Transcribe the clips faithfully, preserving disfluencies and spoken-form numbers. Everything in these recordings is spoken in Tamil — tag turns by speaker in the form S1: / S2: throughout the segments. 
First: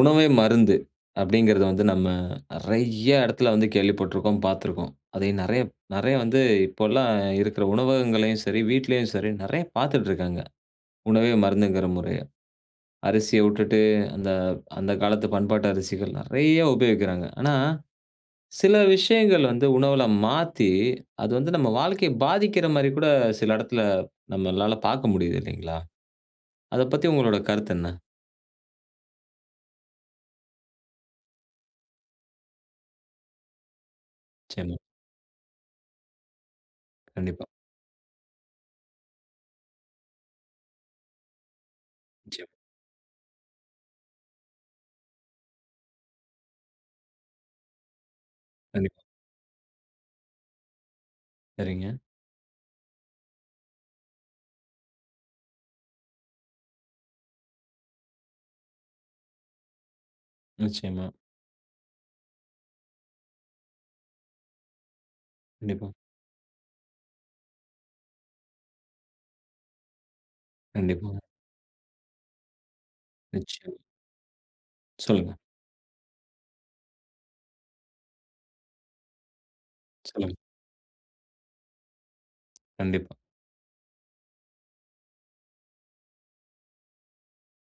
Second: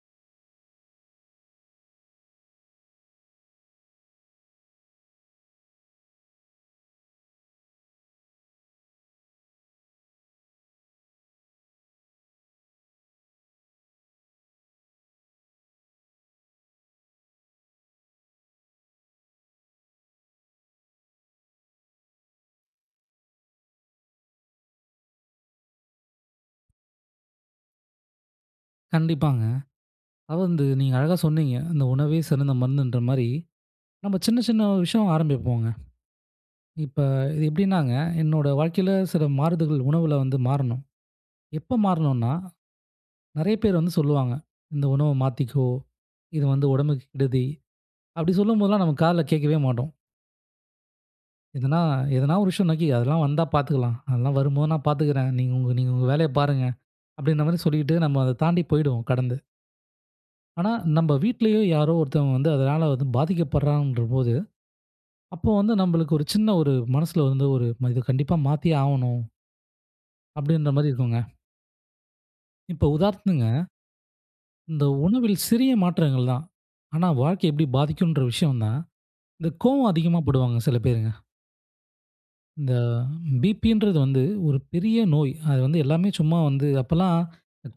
S1: உணவே மருந்து அப்டீங்கிறது வந்து, நம்ம நெறைய எடத்துல வந்து கேள்விப்பட்டிருக்கோம், பாத்துருக்கோம். அதையும் நெறைய நெறைய வந்து இப்போலாம் இருக்குற உணவகங்களையும் சரி, வீட்லயும் சரி, நெறைய பாத்துட்டுருக்காங்க, உணவே மருந்துங்குற முறைய. அரிசிய வுட்டுட்டு அந்த அந்த காலத்து பண்பாட்டு அரிசிகள் நெறைய உபயோகிக்கிறாங்க. ஆனா, சில விஷயங்கள் வந்து உணவுல மாத்தி, அது வந்து நம்ம வாழ்க்கைய பாதிக்கிற மாரி கூட சில எடத்துல நம்மளால பாக்க முடியுது இல்லைங்களா? அத பத்தி உங்களோட கருத்து என்ன?
S2: கண்டிப்பாங்க. அதாவது வந்து நீங்க அழகா சொன்னீங்க. அந்த உணவே சிறந்த மருந்துன்ற மாரி, நம்ம சின்ன சின்ன
S1: நிச்சயமா.
S2: ஒரு விஷயம் ஆரம்பிப்போங்க. இப்ப,
S1: கண்டிப்பா.
S2: எப்படினாங்க என்னோட வாழ்க்கையில சில மாறுதகள் உணவுல வந்து மாறணும். எப்ப மாறணும்னா,
S1: நிச்சயமா.
S2: நெறைய பேர் வந்து சொல்லுவாங்க, "இந்த உணவை மாத்திக்கோ. இது வந்து உடம்புக்கு கெடுதி" அப்படி சொல்லும்போதெல்லாம் நம்ம
S1: கண்டிப்பா.
S2: காதுல கேக்கவே மாட்டோம். எதனா
S1: சரிங்க.
S2: எதனா ஒரு விஷயம், "அன்னக்கி அதெல்லாம் வந்தா பாத்துக்கலாம். அதெல்லாம் வரும்போது நான் பாத்துக்குறேன். நீங்க உங்க நீங்க உங்க வேலைய பாருங்க" அப்டீன்ற மாரி சொல்லிட்டு நம்ம அத தாண்டி போய்டுவோம்! கடந்து. ஆனா நம்ப
S1: நிச்சயமா.
S2: வீட்லயோ! யாரோ! ஒருத்தவுங்க வந்து அதனால வந்து பாதிக்கப் பட்றாங்கன்றபோது, அப்போ வந்து
S1: கண்டிப்பா.
S2: நம்மளுக்கு ஒரு சின்ன ஒரு மனசுல வந்து ஒரு "நம்ம இத கண்டிப்பா மாத்தியே ஆவணும்". அப்டீன்றமாரி இருக்குங்க.
S1: கண்டிப்பாங்க.
S2: இப்போ உதார்த்துங்க
S1: நிச்சயமா.
S2: இந்த
S1: சொல்லுங்க.
S2: உணவில் சிறிய மாற்றங்கள் தான். ஆனா வாழ்க்கை எப்பிடி பாதிக்குன்ற விஷயம் தான். இந்த கோவம் அதிகமா
S1: சொல்லுங்க.
S2: படுவாங்க சில பேருங்க. இந்த
S1: கண்டிப்பா.
S2: பி.பி ன்றது வந்து ஒரு பெரிய நோய். அது வந்து எல்லாமே சும்மா வந்து அப்பலாம்,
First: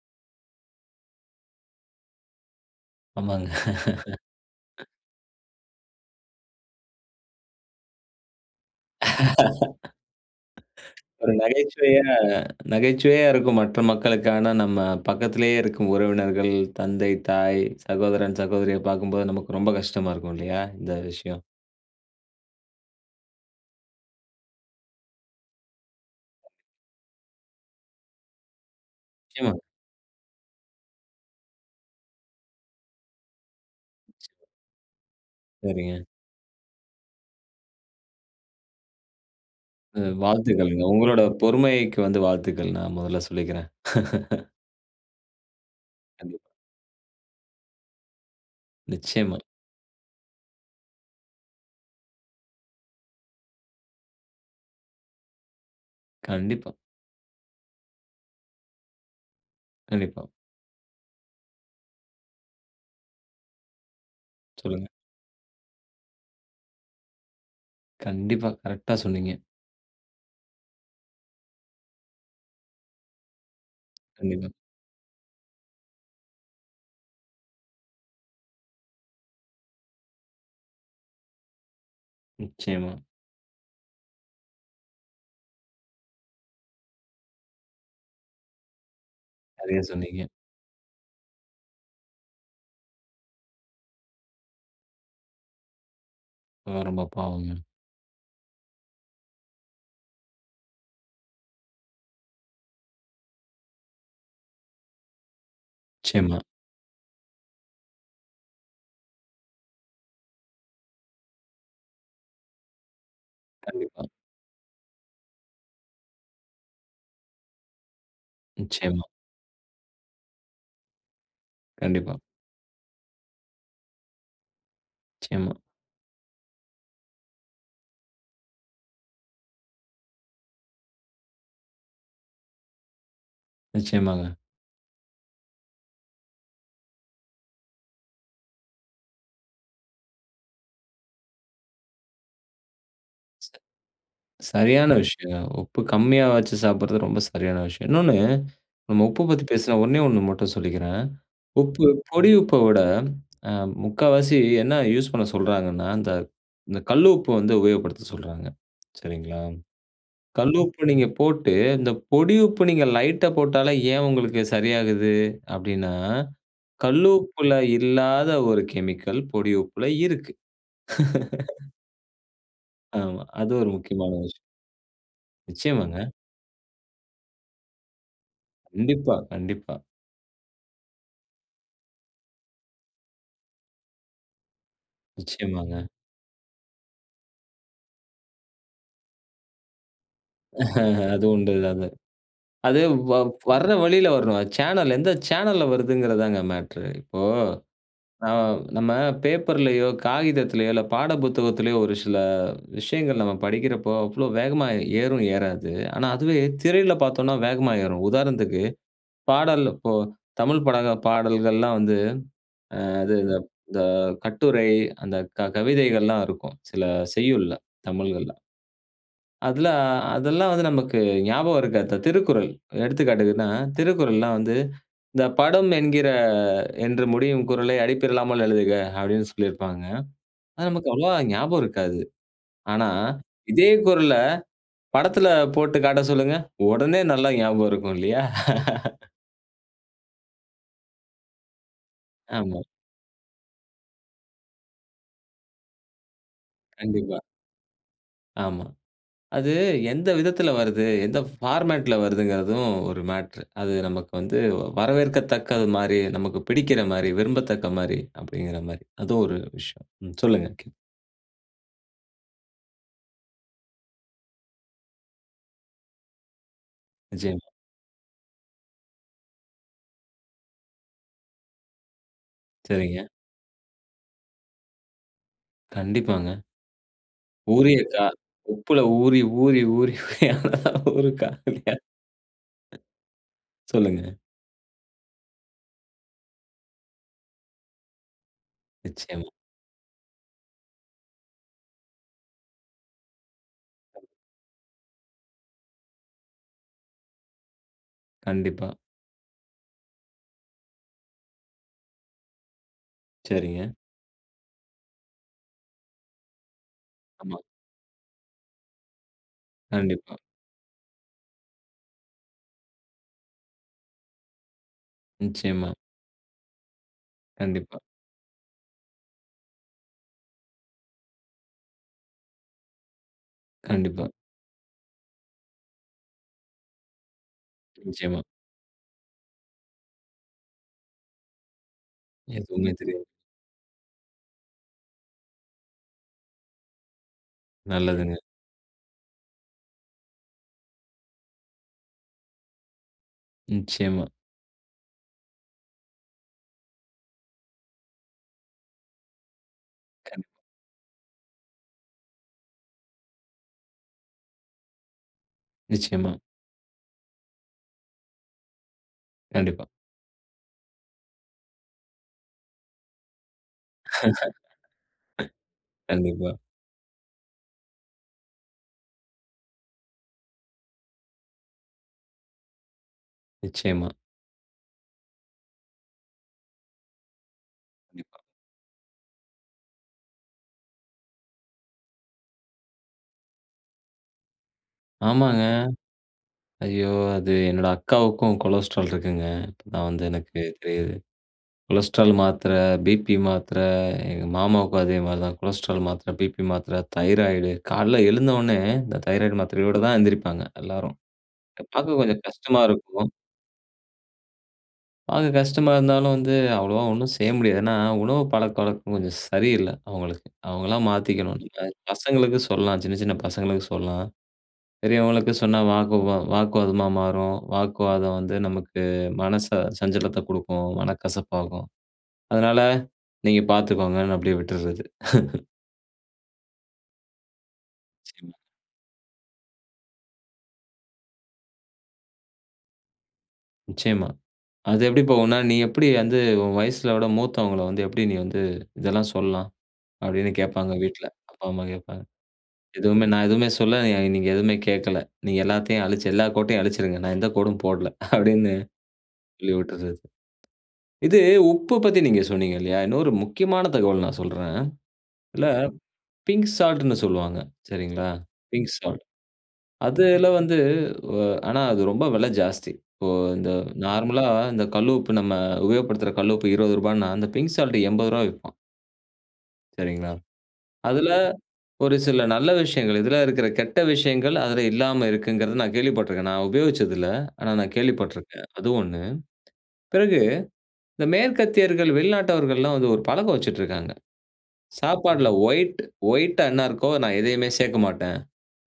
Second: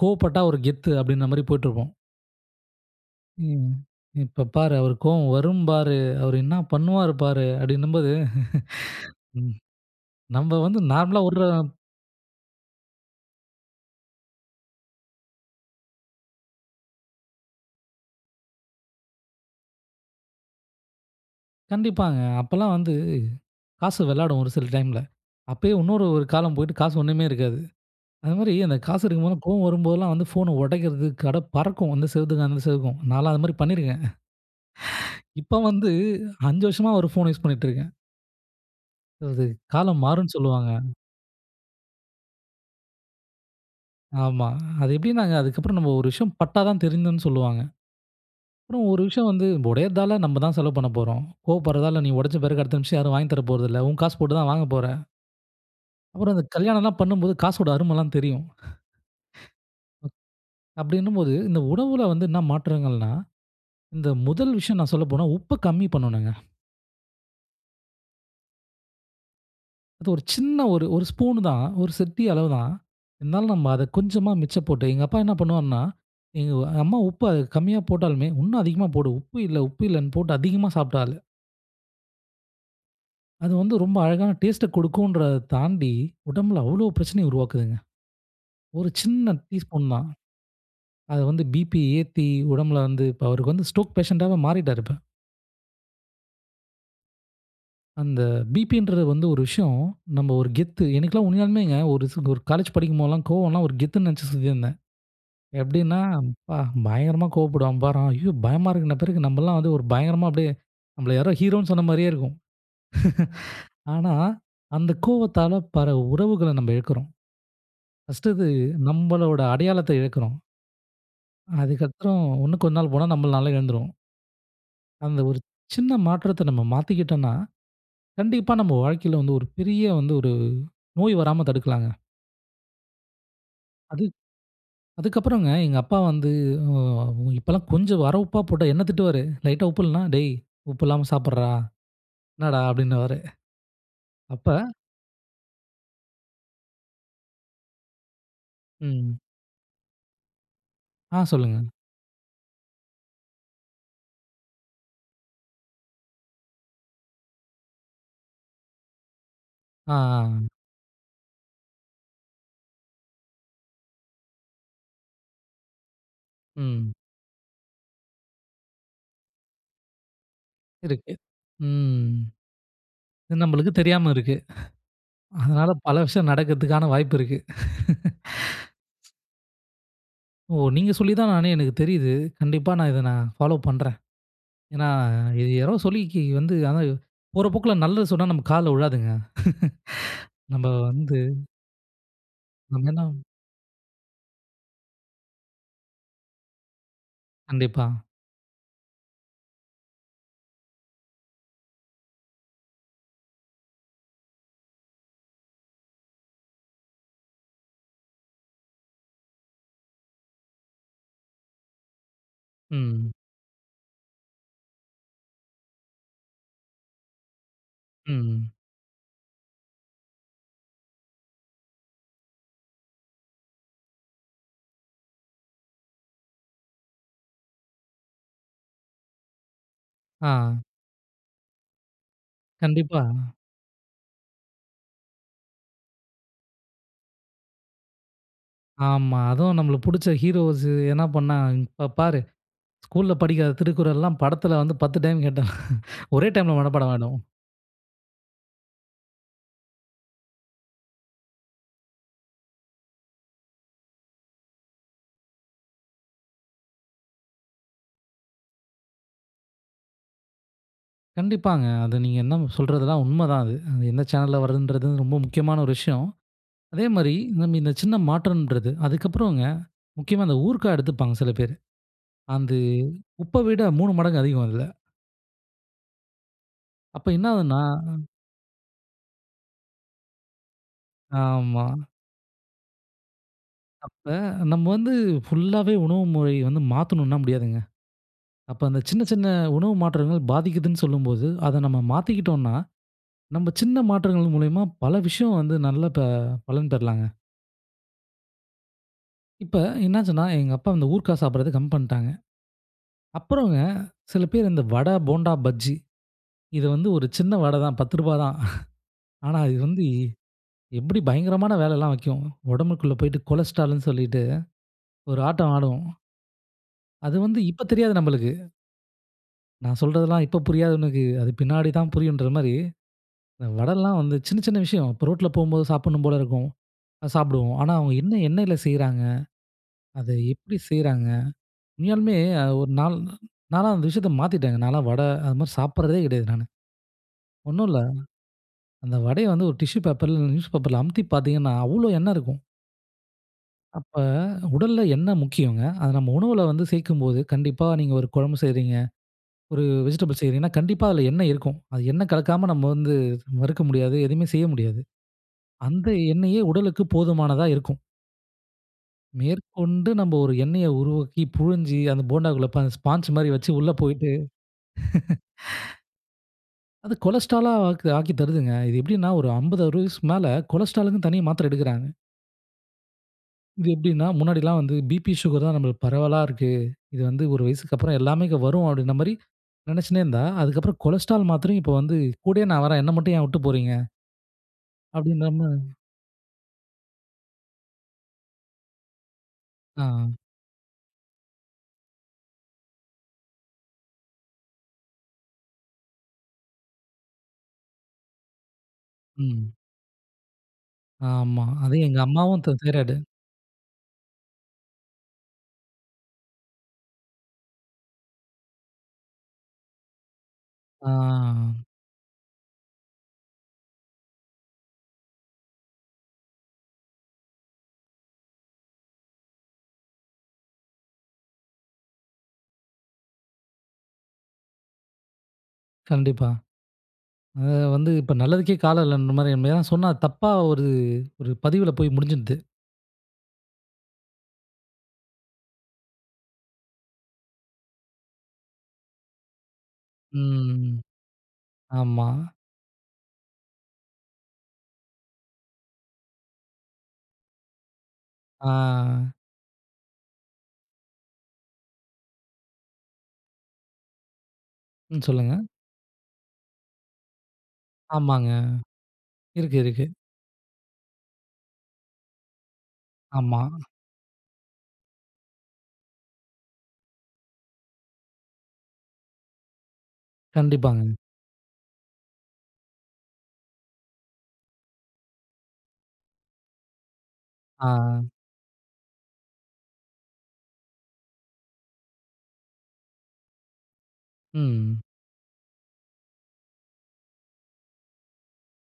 S2: "கோவப்பட்டா ஒரு கெத்து" அப்பிடீன்ற மாரி போயிட்டுருப்போம்.
S1: ஆமாங்க
S2: "ம், இப்ப பாரு, அவருக்கு கோவம் வரும் பாரு. அவர் என்னா பண்ணுவாரு பாரு" அப்பிடீன்னம்போது ம். நம்ம வந்து நார்மலா
S1: ஒரு
S2: விட்ற
S1: நகைச்சுவையா நகைச்சுவையா இருக்கும் மற்ற மக்களுக்கு. ஆனா நம்ம பக்கத்துலேயே இருக்கும் உறவினர்கள், தந்தை, தாய், சகோதரன், சகோதரிய பாக்கும்போது நமக்கு ரொம்ப கஷ்டமா இருக்கும் இல்லயா? இந்த விஷயம்.
S2: கண்டிப்பாங்க. அப்பல்லாம் வந்து காசு விளையாடும் ஒரு சில டைம்ல. அப்பயே இன்னொரு ஒரு காலம் போயிட்டு காசு ஒண்ணுமே இருக்காது. அது மாரி அந்த காசு இருக்கும்போதுலாம்
S1: நிச்சயமா.
S2: கோவம் வரும்போதெல்லாம் வந்து ஃபோன ஒடைக்கிறது, கடை பறக்கும் இந்த செவத்துக்கும், அந்த செவுக்கும் நான்லாம் அதுமாரி பண்ணிருக்கேன் இப்ப வந்து
S1: சரிங்க.
S2: அஞ்சு வருஷமா ஒரு ஃபோன யூஷ் பண்ணிட்டுருக்கேன். அதாவது,
S1: அ
S2: காலம் மாறும்னு சொல்லுவாங்க.
S1: வாழ்த்துக்கள்ங்க, உங்களோட பொறுமைக்கு வந்து வாழ்த்துக்கள், நான் முதல்ல சொல்லிக்கிறேன்.
S2: ஆமா. அது எப்படினாங்க, அதுக்கப்புறம் நம்ம ஒரு விஷயம்
S1: கண்டிப்பா.
S2: பட்டாதான் திருந்துனு சொல்வாங்க. அப்புறம் ஒரு விஷயம்
S1: நிச்சயமா.
S2: வந்து உடைறதால, நம்ம தான் செலவு பண்ணப்போறோம், கோவப்படுறதால நீ உடைச்ச பிறகு, அடுத்த நிமிஷம் யாரும் வாங்கித் தரப்போறதில்லை, உன் காசு போட்டு தான் வாங்கப் போற. அப்புறம் அந்த
S1: கண்டிப்பா.
S2: கல்யாணம்லாம் பண்ணும்போது காசோட அருமைலாம் தெரியும்.
S1: கண்டிப்பா.
S2: அப்படினும்போது, இந்த உணவில வந்து என்ன மாற்றங்கள்னா, இந்த முதல் விஷயம்
S1: சொல்லுங்க.
S2: நான் சொல்லப்போனா, உப்பை கம்மி பண்ணனுங்க.
S1: கண்டிப்பா, கரெக்ட்டா சொன்னீங்க.
S2: அது ஒரு சின்ன ஒரு ஒரு ஸ்பூன் தான், ஒரு சிட்டிக அளவு தான், இருந்தாலும் நம்ம அதை கொஞ்சமா
S1: கண்டிப்பா.
S2: மிச்சப் போட்டு, எங்க அப்பா என்ன பண்ணுவாருன்னா, எங்க அம்மா உப்பை கம்மியா போட்டாலுமே, இன்னும் அதிகமா போடு, உப்பு இல்லை உப்பு இல்லைனு போட்டு அதிகமா சாப்பிட்ட ஆளு.
S1: நிச்சயமா.
S2: அது வந்து ரொம்ப அழகான டேஸ்ட்டை குடுக்குன்றத தாண்டி, உடம்பில அவ்வளோ பிரச்சனைய உருவாக்குதுங்க. ஒரு சின்ன
S1: நிறைய
S2: டீஸ்பூன் தான்.
S1: சொன்னீங்க.
S2: அது வந்து பிபி ஏத்தி, உடம்பில வந்து அவருக்கு வந்து ஸ்ட்ரோக் பேஷன்ட் ஆவே மாறிட்டாரு இப்ப.
S1: ரொம்ப ரொம்ப, பாவங்க.
S2: அந்த பிபின்றது வந்து ஒரு விஷயம். நம்ம ஒரு கெத்து எனிக்கெல்லாம் உண்மையாலுமேங்க. ஒரு ஒரு காலேஜ் படிக்கும்போதெல்லாம் கோவம்லாம் ஒரு கெத்துனு நினைச்சு சுத்திந்தேன். எப்படினா
S1: நிச்சயமா.
S2: ப்பா! பயங்கரமா கோவப்படுவான் பாரு அவன். ஐயோ! பயமா இருக்குன்ன பிறருக்கு, நம்பல்லாம் வந்து ஒரு பயங்கரமா அப்படியே, நம்மள யாரோ ஹீரோனு சொன்ன மாரியே இருக்கும்.
S1: கண்டிப்பா.
S2: ஆனா, அந்த கோவத்தால, பற உறவுகளை நம்ம இழக்கிறோம். பர்ஸ்ட்டு இது,
S1: நிச்சயமா.
S2: நம்மளோட அடையாளத்தை இழக்கிறோம்.
S1: கண்டிப்பா.
S2: அதுக்கப்பறம், இன்னும் கொஞ்ச நாள் போனா, நம்மளால எழுந்துரும். அந்த ஒரு
S1: நிச்சயமா.
S2: சின்ன மாற்றத்த, நம்ம மாத்திகிட்டோனா, கண்டிப்பா நம்ம வாழ்க்கையில வந்து, ஒரு பெரிய வந்து, ஒரு நோய் வராம தடுக்கலாங்க! அது.
S1: நிச்சயமாங்க.
S2: அதுக்கப்புறங்க, எங்க அப்பா வந்து, அ உ இப்பலா கொஞ்ச வர உப்பா போட்டா, என்ன திட்டுவாரு. லைட்டா உப்பு இல்லனா, "டேய் உப்பு இல்லாம சாப்பிட்றா. என்னடா?" அப்படின்னவாரு. அப்ப.
S1: சரியான விஷயங்க. உப்பு கம்மியா வச்சு சாப்பிட்றது, ரொம்ப சரியான விஷயம்! இன்னொன்னு, நம்ம
S2: ம்.
S1: உப்ப பத்தி பேசின, ஒண்ணே ஒண்ணு மட்டும் சொல்லிக்கிறேன்.
S2: அ, சொல்லுங்க.
S1: உப்பு, பொடி உப்ப விட, அ, முக்காவாசி என்ன யூஸ் பண்ண சொல்றாங்கனா, அந்த இந்த கல்லு உப்பு வந்து உபயோகப்படுத்த சொல்றாங்க, சரிங்களா?
S2: அ, அ.
S1: கல் உப்ப நீங்க போட்டு, இந்த பொடி உப்ப நீங்க லைட்டா போட்டாலே, ஏன் உங்களுக்கு சரியாகுது. அப்படினா,
S2: ம்.
S1: கல்லு உப்புல இல்லாத ஒரு கெமிக்கல், பொடி உப்புல இருக்கு!
S2: இருக்கு. ம்.
S1: ஆமா.
S2: இது
S1: அது ஒரு
S2: நம்மளுக்கு தெரியாம
S1: முக்கியமான விஷ
S2: இருக்கு. அதனால, பல
S1: நிச்சயமாங்க.
S2: விஷயம் நடக்கிறதுக்கான, வாய்ப்பு இருக்கு.
S1: கண்டிப்பா. கண்டிப்பா.
S2: ஓ! நீங்க சொல்லிதா நானே, எனக்கு தெரியுது. கண்டிப்பா, நான் இத நா ஃபாலோ பண்றேன். ஏனா, இது யாரோ
S1: நிச்சயமாங்க.
S2: சொல்லி கி வந்து, ஆனா, போற போக்குல நல்லது சொன்னா நம்ம காதுல விழாதுங்க.. நம்ம வந்து,
S1: அது உண்டு அது. அது
S2: அங்கனா
S1: வ வர்ற வழில வரணும். சேனல், எந்த சேனல்ல வருதுங்கிறது தாங்க மேட்டரு. இப்போ,
S2: கண்டிப்பா.
S1: ந நம்ம பேப்பர்லயோ, காகிதத்திலேயோ, இல்ல பாட புத்தகத்திலேயோ ஒரு சில விஷயங்கள் நம்ம படிக்கிறப்போ, அவ்ளோ வேகமா ஏறும், ஏறாது. ஆனா, அதுவே திரையில பார்த்தோனா, வேகமா ஏறும். உதாரணத்துக்கு பாடல் இப்போ, தமிழ் பட பாடல்கள்லா வந்து, அ
S2: ம்.
S1: அது இது இந்த கட்டுரை, அந்த க கவிதைகள்லாம் இருக்கும். சில செய்யுள்ல, தமிழ்கள்ல.
S2: ம்.
S1: அதுலா. அதெல்லாம் வந்து நமக்கு ஞாபகம் இருக்காது. த 'திருக்குறள்.' எடுத்துக்காட்டுக்குன்னா திருக்குறள்லா வந்து, இந்த படம் என்கிற, என்று முடியும் குறளை அடிப்பிறலாமல் எழுதுக. அப்படீன்னு சொல்லிருப்பாங்க.
S2: அ.
S1: அது நமக்கு அவ்வளவா ஞாபகம் இருக்காது. ஆனா,
S2: கண்டிப்பா.
S1: இதே குறள படத்துல போட்டு காட்ட சொல்லுங்க, உடனே நல்லா ஞாபகம் இருக்கும், இல்லையா?
S2: ஆமா. அதுவும் நம்ளுக்கு புடிச்ச ஹீரோஸ் எதுனா பண்ணா, இப்ப பாரு,
S1: ஆமா.
S2: ஸ்கூல்ல படிக்காத திருக்குறள்லாம், படத்தில வந்து பத்து டைம் கேட்டா. ஒரே டைம்ல மனப்பாடமாயிடும்.
S1: கண்டிப்பா. ஆமா. அது எந்த விதத்துல வருது? எந்த ஃபார்மேட்ல வருதுங்கிறதும் ஒரு மேட்ரு. அது நமக்கு வந்து, வரவேற்கத்தக்கது மாரி, நமக்கு பிடிக்கிற மாரி, விரும்பத்தக்க மாரி அப்படிங்கிற மாரி. அதுவும் ஒரு விஷயம். ம். சொல்லுங்க. கே
S2: கண்டிப்பாங்க. அதை நீங்க என்ன சொல்றதெல்லாம் உண்மை தான் அது. அது எந்த சேனல்ல வர்ரதுன்றது ரொம்ப முக்கியமான ஒரு விஷயம். அதே மாரி
S1: நிச்சயமா.
S2: இன்னும் இந்த சின்ன மாற்றன்றது அதுக்கப்றம்ங்க முக்கியமா அந்த ஊர்க்கா எடுத்துப்பாங்க சில பேரு. அந்து
S1: சரிங்க.
S2: உப்ப விட மூணு மடங்கு அதிகம் அதுல.
S1: கண்டிப்பாங்க.
S2: அப்ப என்ன ஆவுதுன்னா ம்.
S1: ஊரியிருக்கா? உப்பில ஊறி ஊறி ஊறி அதான் ஊறுக்கா.
S2: ஆமா.
S1: சொல்லுங்க.
S2: அப்ப நம்ம வந்து ஃபுல்லாவே உணவு முறை வந்து மாத்தணுன்னா முடியாதுங்க. அப்ப அந்த சின்ன சின்ன
S1: நிச்சயமா.
S2: உணவு மாற்றங்கள் பாதிக்கிதுன்னு சொல்லும்போது, அத நம்ம மாத்திக்கிட்டோன்னா, நம்ப சின்ன மாற்றங்கள் மூலியமா பல விஷயம் வந்து நல்ல ப பலன் பெறலாங்க.
S1: கண்டிப்பா.
S2: இப்ப, என்ன ஆச்சுன்னா, எங்க அப்பா வந்து ஊர்காய் சாப்படுறத கம்மி பண்ட்டாங்க. அப்புறங்க
S1: சரிங்க.
S2: சில பேர் இந்த வடை, போண்டா, பஜ்ஜி இத வந்து ஒரு சின்ன
S1: ஆமா.
S2: வடை தான் பத்து ரூபா தான். ஆனா இது வந்து,
S1: கண்டிப்பா.
S2: எப்புடி பயங்கரமான வேலல்லாம் வைக்கும். உடம்புக்குள்ள போய்ட்டு கொலஸ்டரால்ன்னு சொல்லிட்டு ஒரு ஆட்டம்
S1: நிச்சயமா.
S2: ஆடும். அது வந்து இப்ப
S1: கண்டிப்பா.
S2: தெரியாது நம்மளுக்கு. நான் சொல்றதெல்லாம் இப்ப புரியாது உனக்கு. அது பின்னாடிதான் புரியுன்ற மாரி. அ, வட எல்லாம்
S1: கண்டிப்பா.
S2: வந்து சின்ன, சின்ன விஷயம். இப்போ ரோட்ல போம்போது சாப்புட்ணும் போல இருக்கும். அ சாப்டுவோம். ஆனா, அவுங்க என்ன
S1: நிச்சயமா.
S2: எண்ணெய்யில செய்றாங்க. அத எப்பிடி செய்றாங்க. உண்மையாலுமே அது
S1: எதுவுமே
S2: ஒரு நாள்
S1: தெரியாது.
S2: நான்லாம் அந்த விஷயத்த மாத்திட்டேங்க. நான்லாம் வட அதுமாரி சாப்புட்றதே கிடையாது நானு. ஒன்னும் இல்ல.
S1: நல்லதுங்க.
S2: அந்த வடைய வந்து ஒரு டிஷ்யூ பேப்பர் ல இல்ல நியூஸ் பேப்பர்ல் அமுத்தி பார்த்தீங்கன்னா, அவ்ளோ எண்ணெ இருக்கும். அப்ப,
S1: நிச்சயமா.
S2: உடல்ல எண்ணெய் முக்கியங்க. அத நம்ம உணவுல வந்து சேர்க்கும்போது. கண்டிப்பா நீங்க ஒரு குழம்பு செய்றீங்க. ஒரு வெஜிடபிள்ஸ்
S1: கண்
S2: செய்றீங்கன்னா, கண்டிப்பா அதுல எண்ணெய் இருக்கும். அது எண்ணெ கலக்காம நம்ம வந்து மறுக்க முடியாது, எதுவுமே செய்ய முடியாது. அந்த
S1: நிச்சயமா.
S2: எண்ணெயே உடலுக்கு போதுமானதா இருக்கும்.
S1: கண்டிப்பா.
S2: மேற்கொண்டு நம்ம ஒரு எண்ணெய உருவாக்கி, புழிஞ்சி அந்த போண்டாக்குள்ள [unintelligible] ஸ்பான்ஜ் மாரி வச்சு உள்ள போயிட்டு,
S1: கண்டிப்பா.
S2: அது கொலஸ்டரால் லா ஆக்கு ஆக்கித் தருதுங்க. இது எப்பிடின்னா ஒரு ஐம்பது அறுவது வயசு மேல கொலஸ்டரால் க்குன்னு தனியா மாத்திரை எடுக்குறாங்க. இது
S1: நிச்சயமா.
S2: எப்பிடின்னா, முன்னாடி எல்லாம் வந்து P P, Sugar தான் நம்மளுக்கு பரவலா இருக்கு. இது வந்து ஒரு வயசுக்கு அப்புறம்
S1: கண்டிப்பா.
S2: எல்லாமே வரும் அப்பிடின்னமாரி நினச்சுனே இருந்தா, அதற்கு அப்புறம் கொலஸ்டரால் மாத்திரையும் இப்ப வந்து கூடயே நான் வர்றேன். என்ன மட்டும் ஏன் உட்டு போறீங்க. அப்பிடின்ற
S1: ஆமாங்க.
S2: மா
S1: ஐயோ! அது என்னோட அக்காவுக்கும் கொலஸ்ட்ரால் இருக்குங்க. நான் வந்து
S2: ஆ.
S1: எனக்கு [unintelligible] கொலஸ்ட்ரால் மாத்ர P P மாத்ர எங்க மாமாவுக்கும் அதேமாரி தான். கொலஸ்ட்ரால் மாத்ர, P மாத்ர தைராய்டு கால்ல எழுந்த உடனே இந்த தைராய்டு
S2: ம்.
S1: மாத்திரையோட தான் எழுந்திரிப்பாங்க, எல்லாரும்.
S2: ஆமா. அதையும் எங்க
S1: பார்க்க கொஞ்சம்
S2: அம்மாவும் த
S1: கஷ்டமா
S2: தைராய்டு.
S1: இருக்கும். அது கஷ்டமா இருந்தாலும் வந்து, அவ்ளோவா ஒண்ணும் செய்ய முடியாது. ஏனா, உணவு பழக்கவழக்கம் கொஞ்சம் சரியில்ல, அவங்களுக்கு. அவங்களா மாத்திக்கணும். அ.
S2: ஆ.
S1: பசங்களுக்கு சொல்லலாம். சின்ன, சின்ன பசங்களுக்கு சொல்லலாம். பெரியவங்களுக்கு சொன்னா வாக்கு வா வாக்குவாதமா மாறும். வாக்குவாதம் வந்து நமக்கு மனச சஞ்சலத்த குடுக்கும், மனக்கசப்பாகும். அதனால நீங்க பார்த்துக்கோங்கன்னு அப்டியே விட்டுர்றது.
S2: கண்டிப்பா. அது வந்து, இப்ப
S1: நிச்சயமாங்க.
S2: நல்லதுக்கே காலம் இல்லன்ற மாரி. ஏதனா, சொன்னா தப்பா ஒரு, ஒரு பதிவுல போய் முடிஞ்சிருது.
S1: நிச்சயமா. அது எப்படி போகுன்னா, "நீ எப்டி வந்து உன் வயசுல விட மூத்தவங்கள வந்து எப்படி நீ வந்து இதெல்லாம் சொல்லலாம்", அப்டின்னு கேட்பாங்க,
S2: ம்.
S1: வீட்ல. அப்பா, அம்மா கேட்பாங்க.
S2: ஆமா.
S1: எதுவுமே நான் எதுவுமே சொல்லலா, நீங்க எதுவுமே கேட்கல. நீங்க எல்லாத்தையும் அழிச்சு, எல்லா கோட்டையும் அழிச்சிடுங்க. நான் எந்த கோடும் போடல அப்டின்னு
S2: ஆ.
S1: சொல்லி விட்டுறது. இது உப்பு பத்தி நீங்க சொன்னீங்க இல்லையா. இன்னொரு முக்கியமான தகவல் நான் சொல்றேன்.
S2: ம். சொல்லுங்க.
S1: இதுல பிங்க் சால்ட்ன்னு சொல்வாங்க. சரிங்களா.
S2: ஆமாங்க.
S1: Pink salt.
S2: இருக்கு, இருக்கு.
S1: அதுல வந்து. அ. ஆனா, அது ரொம்ப விலை ஜாஸ்தி. இப்போ
S2: ஆமா.
S1: இந்த நார்மல்லா இந்த கல்லு உப்பு நம்ம உபயோகப்படுத்துற கல்லு உப்பு இருவது ரூபானா, அந்த பிங்க் சால்ட் எம்பது ரூபா விப்பான். சரிங்களா?
S2: கண்டிப்பாங்க.
S1: அதுல ஒரு சில நல்ல விஷயங்கள் எதிரா இருக்குற கெட்ட விஷயங்கள் அதுல இல்லாம இருக்குங்கறத நான் கேள்விப்பட்டுருக்கேன். நான் உபயோகிச்சது இல்ல, ஆனா நான்
S2: அ.
S1: கேள்விப்பட்டுருக்கேன் அது ஒண்ணு பிறகு இந்த மேற்கத்தியர்கள், வெளிநாட்டவர்கள்லாம் வந்து ஒரு பழக்கம் வச்சுட்டுருக்காங்க.
S2: ம்.
S1: சாப்பாட்ல ஒயிட் ஒயிட்டா என்ன இருக்கோ நான் எதையுமே சேக்க மாட்டேன்.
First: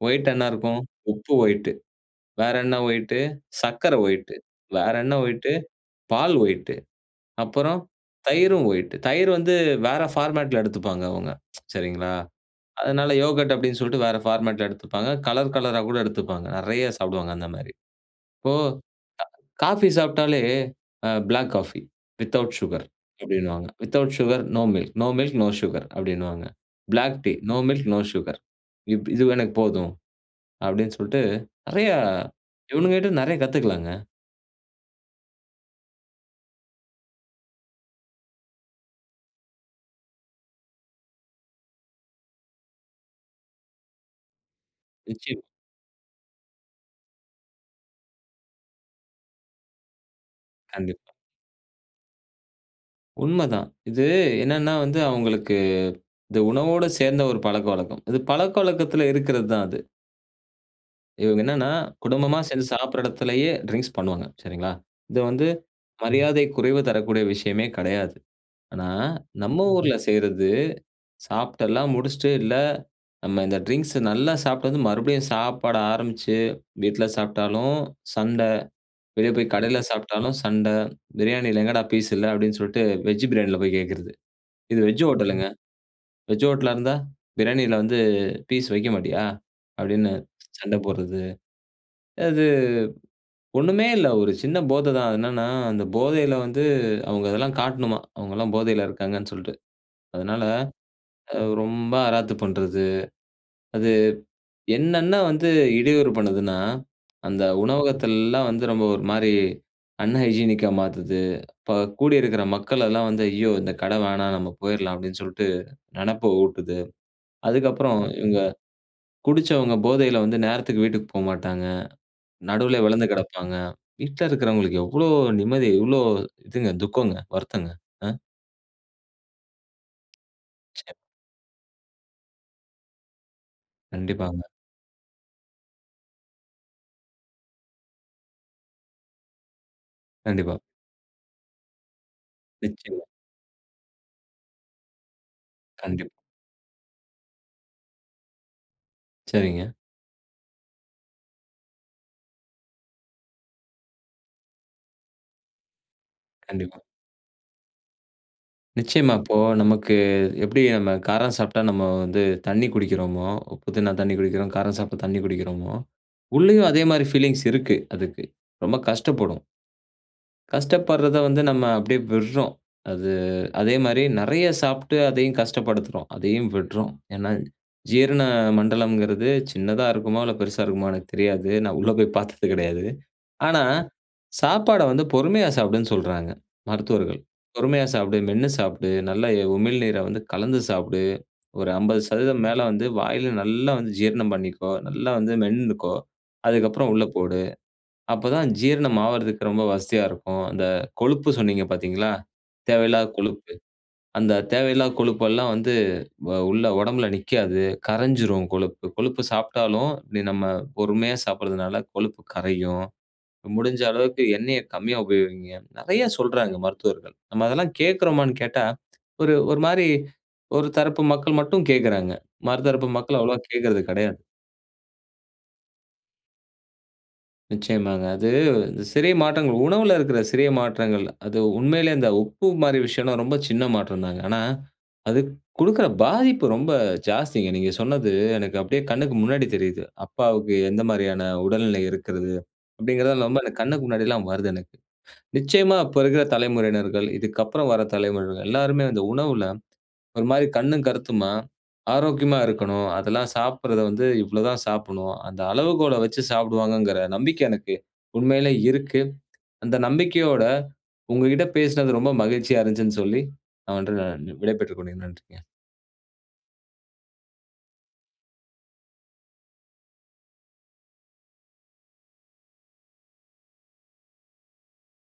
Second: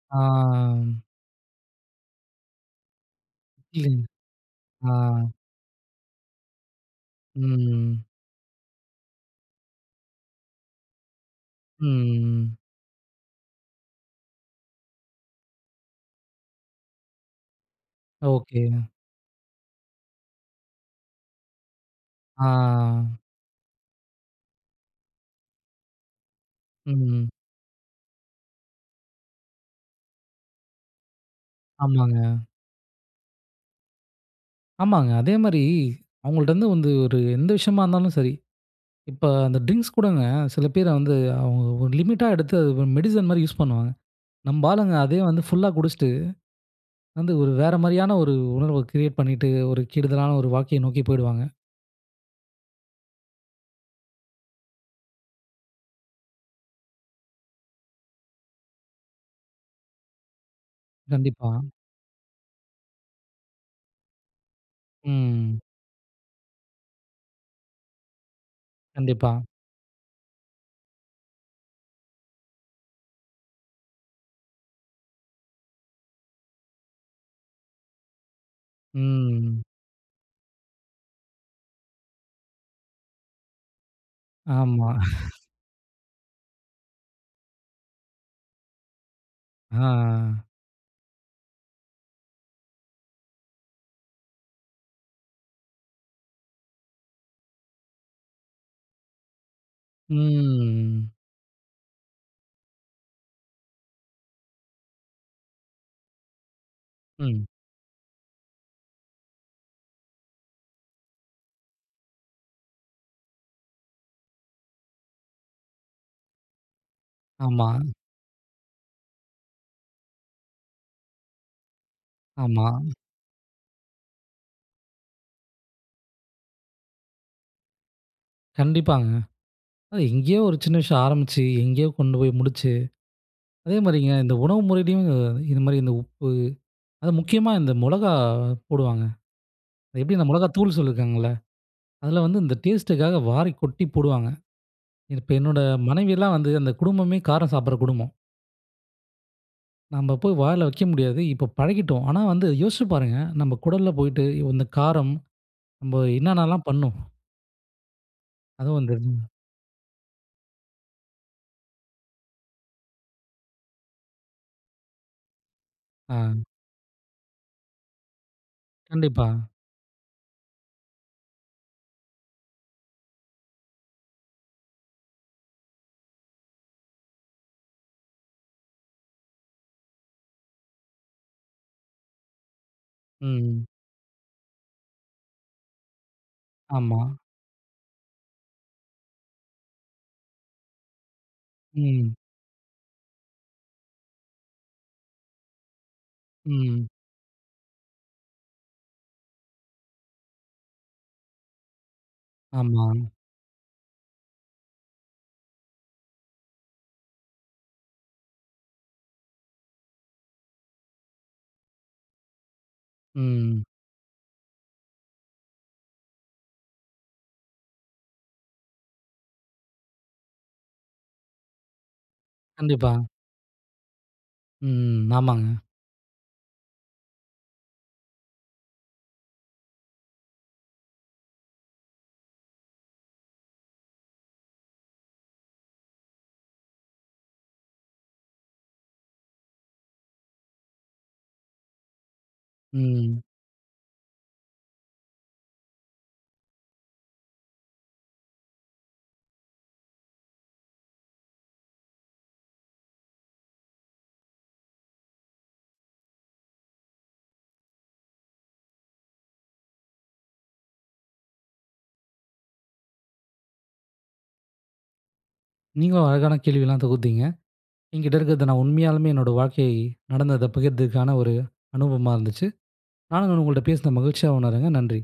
S1: ஒயிட் என்ன இருக்கும்?
S2: ஆம்.
S1: உப்பு ஒயிட்டு. வேற என்ன ஒயிட்டு? சக்கர
S2: இல்லங்க.
S1: ஒயிட்டு. வேற என்ன
S2: அ.
S1: ஒயிட்டு? பால் ஒயிட்டு. அப்பறம்
S2: ம்.
S1: தயிரும் ஒயிட். தயிர் வந்து வேற ஃபார்மட்ல எடுத்துப்பாங்க அவங்க. சரிங்களா,
S2: ம்.
S1: அதனால யோகர்ட் அப்படின்னு சொல்லிட்டு வேற ஃபார்மட்ல எடுத்துப்பாங்க. கலர், கலரா கூட எடுத்துப்பாங்க. நெறைய சாப்டுவாங்க அந்த மாதிரி. இப்போ
S2: ஒகேங்க.
S1: காஃபி சாப்டாலே, அ ப்ளாக் காஃபி வித்தவுட் சுகர்
S2: ஆ.
S1: அப்டின்னுவாங்க. Without sugar, no milk, no milk, no sugar அப்டின்னுவாங்க. ப்ளாக்
S2: ம்.
S1: Tea, no milk, no sugar. இப்படி இது எனக்கு போதும். அப்படின்னு சொல்ட்டு, நிறையா
S2: ஆமாங்க.
S1: இவனுங்க கிட்ட நிறையா கத்துக்கலாங்க!
S2: ஆமாங்க. அதே மாரி, அவங்கள்ட இருந்து வந்து ஒரு எந்த விஷயமா இருந்தாலும் சரி. இப்ப அந்த டிரிங்க்ஸ் கூடங்க, சில பேர வந்து அவு லிமிட்டா எடுத்து மெடிசின் மாரி யூஸ் பண்ணுவாங்க. நம்ப ஆளுங்க அதே வந்து
S1: நிச்சயமா.
S2: ஃபுல்லா குடிச்சுட்டு, வந்து ஒரு வேற மாரியான ஒரு உணர்வ கிரியேட் பண்ணிட்டு ஒரு கெடுதலான ஒரு வாழக்கைய நோக்கி
S1: கண்டிப்பா.
S2: போயிடுவாங்க.
S1: உண்மதான். இது என்னன்னா வந்து அவங்களுக்கு, இந்த உணவோட சேர்ந்த ஒரு பழக்க வழக்கம். இது பழக்கவழக்கத்துல இருக்கிறது தான் அது. இவங்க
S2: கண்டிப்பா.
S1: என்னன்னா குடும்பமா சேர்ந்து சாப்ட்ற இடத்திலேயே ட்ரிங்க்ஸ் பண்ணுவாங்க, சரிங்களா. இது வந்து
S2: ம்.
S1: மரியாதை குறைவு தரக்கூடிய விஷயமே கடையாது. ஆனா,
S2: கண்டிப்பா.
S1: நம்ம ஊர்ல செய்றது, சாப்ட்டெல்லாம் முடிச்சுட்டு இல்ல நம்ம இந்த ட்ரிங்க்ஸ் நல்லா சாப்ட்டு வந்து, மறுபடியும் சாப்பாடு ஆரம்பிச்சு வீட்ல சாப்ட்டாலும் சண்ட, வெளியே போய்
S2: ம்.
S1: கடையில சாப்ட்டாலும் சண்ட, பிரியாணியில எங்கடா பீஸ் இல்ல அப்டின்னு சொல்ட்டு வெஜ் பிரியாணியில போய் கேட்கறது. இது
S2: ஆமா
S1: வெஜ் ஹோட்டலுங்க. வெஜ் ஹோட்டலா இருந்தா பிரியாணியில வந்து பீஸ் வைக்க மாட்டியா? அப்டின்னு
S2: ஆ.
S1: சண்ட போட்றது. அது, ஒண்ணுமே இல்ல. ஒரு சின்ன போத தான். அது என்னன்னா, அந்த போதையில வந்து அவங்க அதெல்லாம் காட்டணுமா. அவங்கலாம் போதையில இருக்காங்கன்னு சொல்ட்டு அதனால,
S2: ம்
S1: அ. ரொம்ப அராத்து பண்றது. அது, என்னன்ன வந்து இடையூறு பண்ணுதுன்னா. அந்த
S2: ம்.
S1: உணவகத்தலாம் வந்து ரொம்ப ஒரு மாரி அன்ஹைஜீனிக்கா மாத்துது. இப்ப கூடி இருக்கிற மக்கள் எல்லாம் வந்து ஐயோ இந்த கட வேணாம், நம்ம போயிறலாம் அப்டின்னு சொல்ட்டு, நெனப்ப ஊட்டுது.
S2: ஆமா.
S1: அதுக்கப்புறம் இவங்க, குடிச்சவங்க போதையில வந்து நேரத்துக்கு வீட்டுக்கு போமாட்டாங்க.
S2: ஆமா.
S1: நடுவுலேயே விழுந்து கிடப்பாங்க. வீட்ல இருக்கிறவங்களுக்கு எவ்ளோ நிம்மதி, எவ்ளோ இதுங்க துக்கங்க, வருத்தங்க. அ.
S2: கண்டிப்பாங்க. அது எங்கேயோ ஒரு சின்ன
S1: சரி.
S2: விஷயம் ஆரம்பிச்சு, எங்கேயோ கொண்டு போய் முடிச்சு. அதேமாரிங்க இந்த
S1: கண்டிப்பாங்க.
S2: உணவு முறையிலும் இது மாரி, இந்த உப்பு அது முக்கியமா இந்த முளகாய் போடுவாங்க. எப்டி இந்த முளகாய்
S1: கண்டிப்பா.
S2: தூள் சொல்லியிருக்காங்கள்ல. அதுல வந்து இந்த
S1: நிச்சயமா.
S2: டேஸ்ட்க்காக வாரி கொட்டி போடுவாங்க. இது, இப்ப என்னோட
S1: கண்டிப்பா.
S2: மனைவில்லாம் வந்து அந்த குடும்பமே காரம் சாப்பட்ற குடும்பம்.
S1: சரிங்க.
S2: நம்ப போய் வாயில வைக்க முடியாது. இப்ப பழகிட்டோம். ஆனா, வந்து யோசிச்சு பாருங்க. நம்ம குடல்ல போய்ட்டு இந்த காரம். நம்ம என்னன்னலாம்
S1: கண்டிப்பா.
S2: பண்ணும்? அதுவும் வந்து.
S1: நிச்சயமா. இப்போ நமக்கு எப்டி நம்ம காரம் சாப்ட்டா நம்ம வந்து தண்ணீ குடிக்கிறோமோ, உப்பு திண்ணா தண்ணீர் குடிக்கிறோம், காரம் சாப்ட்டா தண்ணீர் குடிக்கிறோமோ,
S2: ஆ.
S1: உள்ளேயும் அதே மாரி ஃபீலிங்ஸ் இருக்கு, அதுக்கு. ரொம்ப
S2: கண்டிப்பா.
S1: கஷ்டப்படும். கஷ்டப்பட்றத வந்து நம்ம அப்டியே விட்றோம். அது அதே மாரி நிறைய சாப்ட்டு அதையும் கஷ்டப்படுத்துறோம். அதையும் விட்றோம். ஏனா ஜீரண மண்டலம்ங்குறது, சின்னதா இருக்குமோ இல்ல பெருசா இருக்குமோ எனக்கு தெரியாது. நான் உள்ள போய் பார்த்தது கிடையாது. ஆனா,
S2: ம்.
S1: சாப்பாட வந்து பொறுமையா சாப்டுன்னு சொல்றாங்க
S2: ஆமா.
S1: மருத்துவர்கள். பொறுமையா சாப்டு, மென்னு சாப்டு, நல்ல உமிழ்நீரை வந்து கலந்து சாப்டு. ஒரு அம்பது
S2: ம்.
S1: சதவீதம் மேல வந்து வாயில நல்லா வந்து ஜீரணம் பண்ணிக்கோ. நல்லா வந்து மென்னுக்கோ,
S2: ம்.
S1: அதுக்கப்புறம் உள்ள போடு. அப்போ தான் ஜீரணம் ஆவரதுக்கு ரொம்ப வசதியா இருக்கும். அந்த கொழுப்பு சொன்னீங்க பார்த்தீங்களா,
S2: ஆமா.
S1: தேவையில்லாத கொழுப்பு. அந்த தேவையில்லாத கொழுப்பு எல்லாம் வந்து அ உள்ள உடம்புல நிக்காது. கரைஞ்சிரும் கொழுப்பு. கொழுப்பு சாப்ட்டாலும் நம்ம பொறுமையா சாப்பட்றதுனால் கொழுப்பு கரையும்.
S2: ம்.
S1: முடிஞ்ச அளவுக்கு எண்ணெயக் கம்மியா உபயோகியுங்க. நிறைய சொல்றாங்க, மருத்துவர்கள். நம்ம அதெல்லாம் கேட்கறோமான்னு கேட்டா, ஒரு ஒரு மாரி ஒரு தரப்பு மக்கள் மட்டும் கேட்கறாங்க. மர தரப்பு
S2: கண்டிப்பா.
S1: மக்கள் அவ்வளவா கேட்கறது கிடையாது.
S2: ம், ஆமாங்க.
S1: நிச்சயமாங்க. அது சிறிய மாற்றங்கள் உணவுல இருக்கிற சிறிய மாற்றங்கள். அது உண்மையிலேயே அந்த உப்பு மாரி விஷயம் எல்லாம் ரொம்ப சின்ன மாற்றம் தாங்க. ஆனா, அது குடுக்கிற பாதிப்பு ரொம்ப ஜாஸ்திங்க. நீங்க சொன்னது எனக்கு அப்டியே கண்ணுக்கு முன்னாடி தெரியது. "அப்பாவுக்கு எந்த மாரியான உடல்நிலை இருக்கிறது."
S2: ம்.
S1: அப்டிங்கிறது ரொம்ப கண்ணுக்கு முன்னாடி எல்லாம் வருது எனக்கு. நிச்சயமா, அப்போ இருக்கிற தலைமுறையினர்கள், இதுக்கு அப்புறம் வர தலைமுறைகள் எல்லாருமே அந்த உணவுல, ஒரு மாரி கண்ணும் கருத்துமா, ஆரோக்கியமா இருக்கணும். அதெல்லாம் சாப்பட்றத வந்து இவ்ளோ தான் சாப்டணும். அந்த அளவுகோல வச்சி சாப்டுவாங்கங்கிற நம்பிக்கை எனக்கு உண்மையிலேயே இருக்கு. அந்த நம்பிக்கையோட உங்ககிட்ட பேசுனது ரொம்ப மகிழ்ச்சியா இருந்துச்சுனு சொல்லி நான் வந்து விடை பெற்றுக் கொள்கிறேன். நன்றிங்க.
S2: நீங்களும் அழகான கேள்வி எல்லாம் தொகுத்தீங்க. என்கிட்ட இருக்கிறத நான் உண்மையாலுமே என்னுடைய வாழ்க்கை நடந்தத பகிர்தற்கான ஒரு அனுபவமா இருந்துச்சு. நானும் உங்கள்ட்ட பேசுன மகிழ்ச்சியா உணர்றங்க. நன்றி.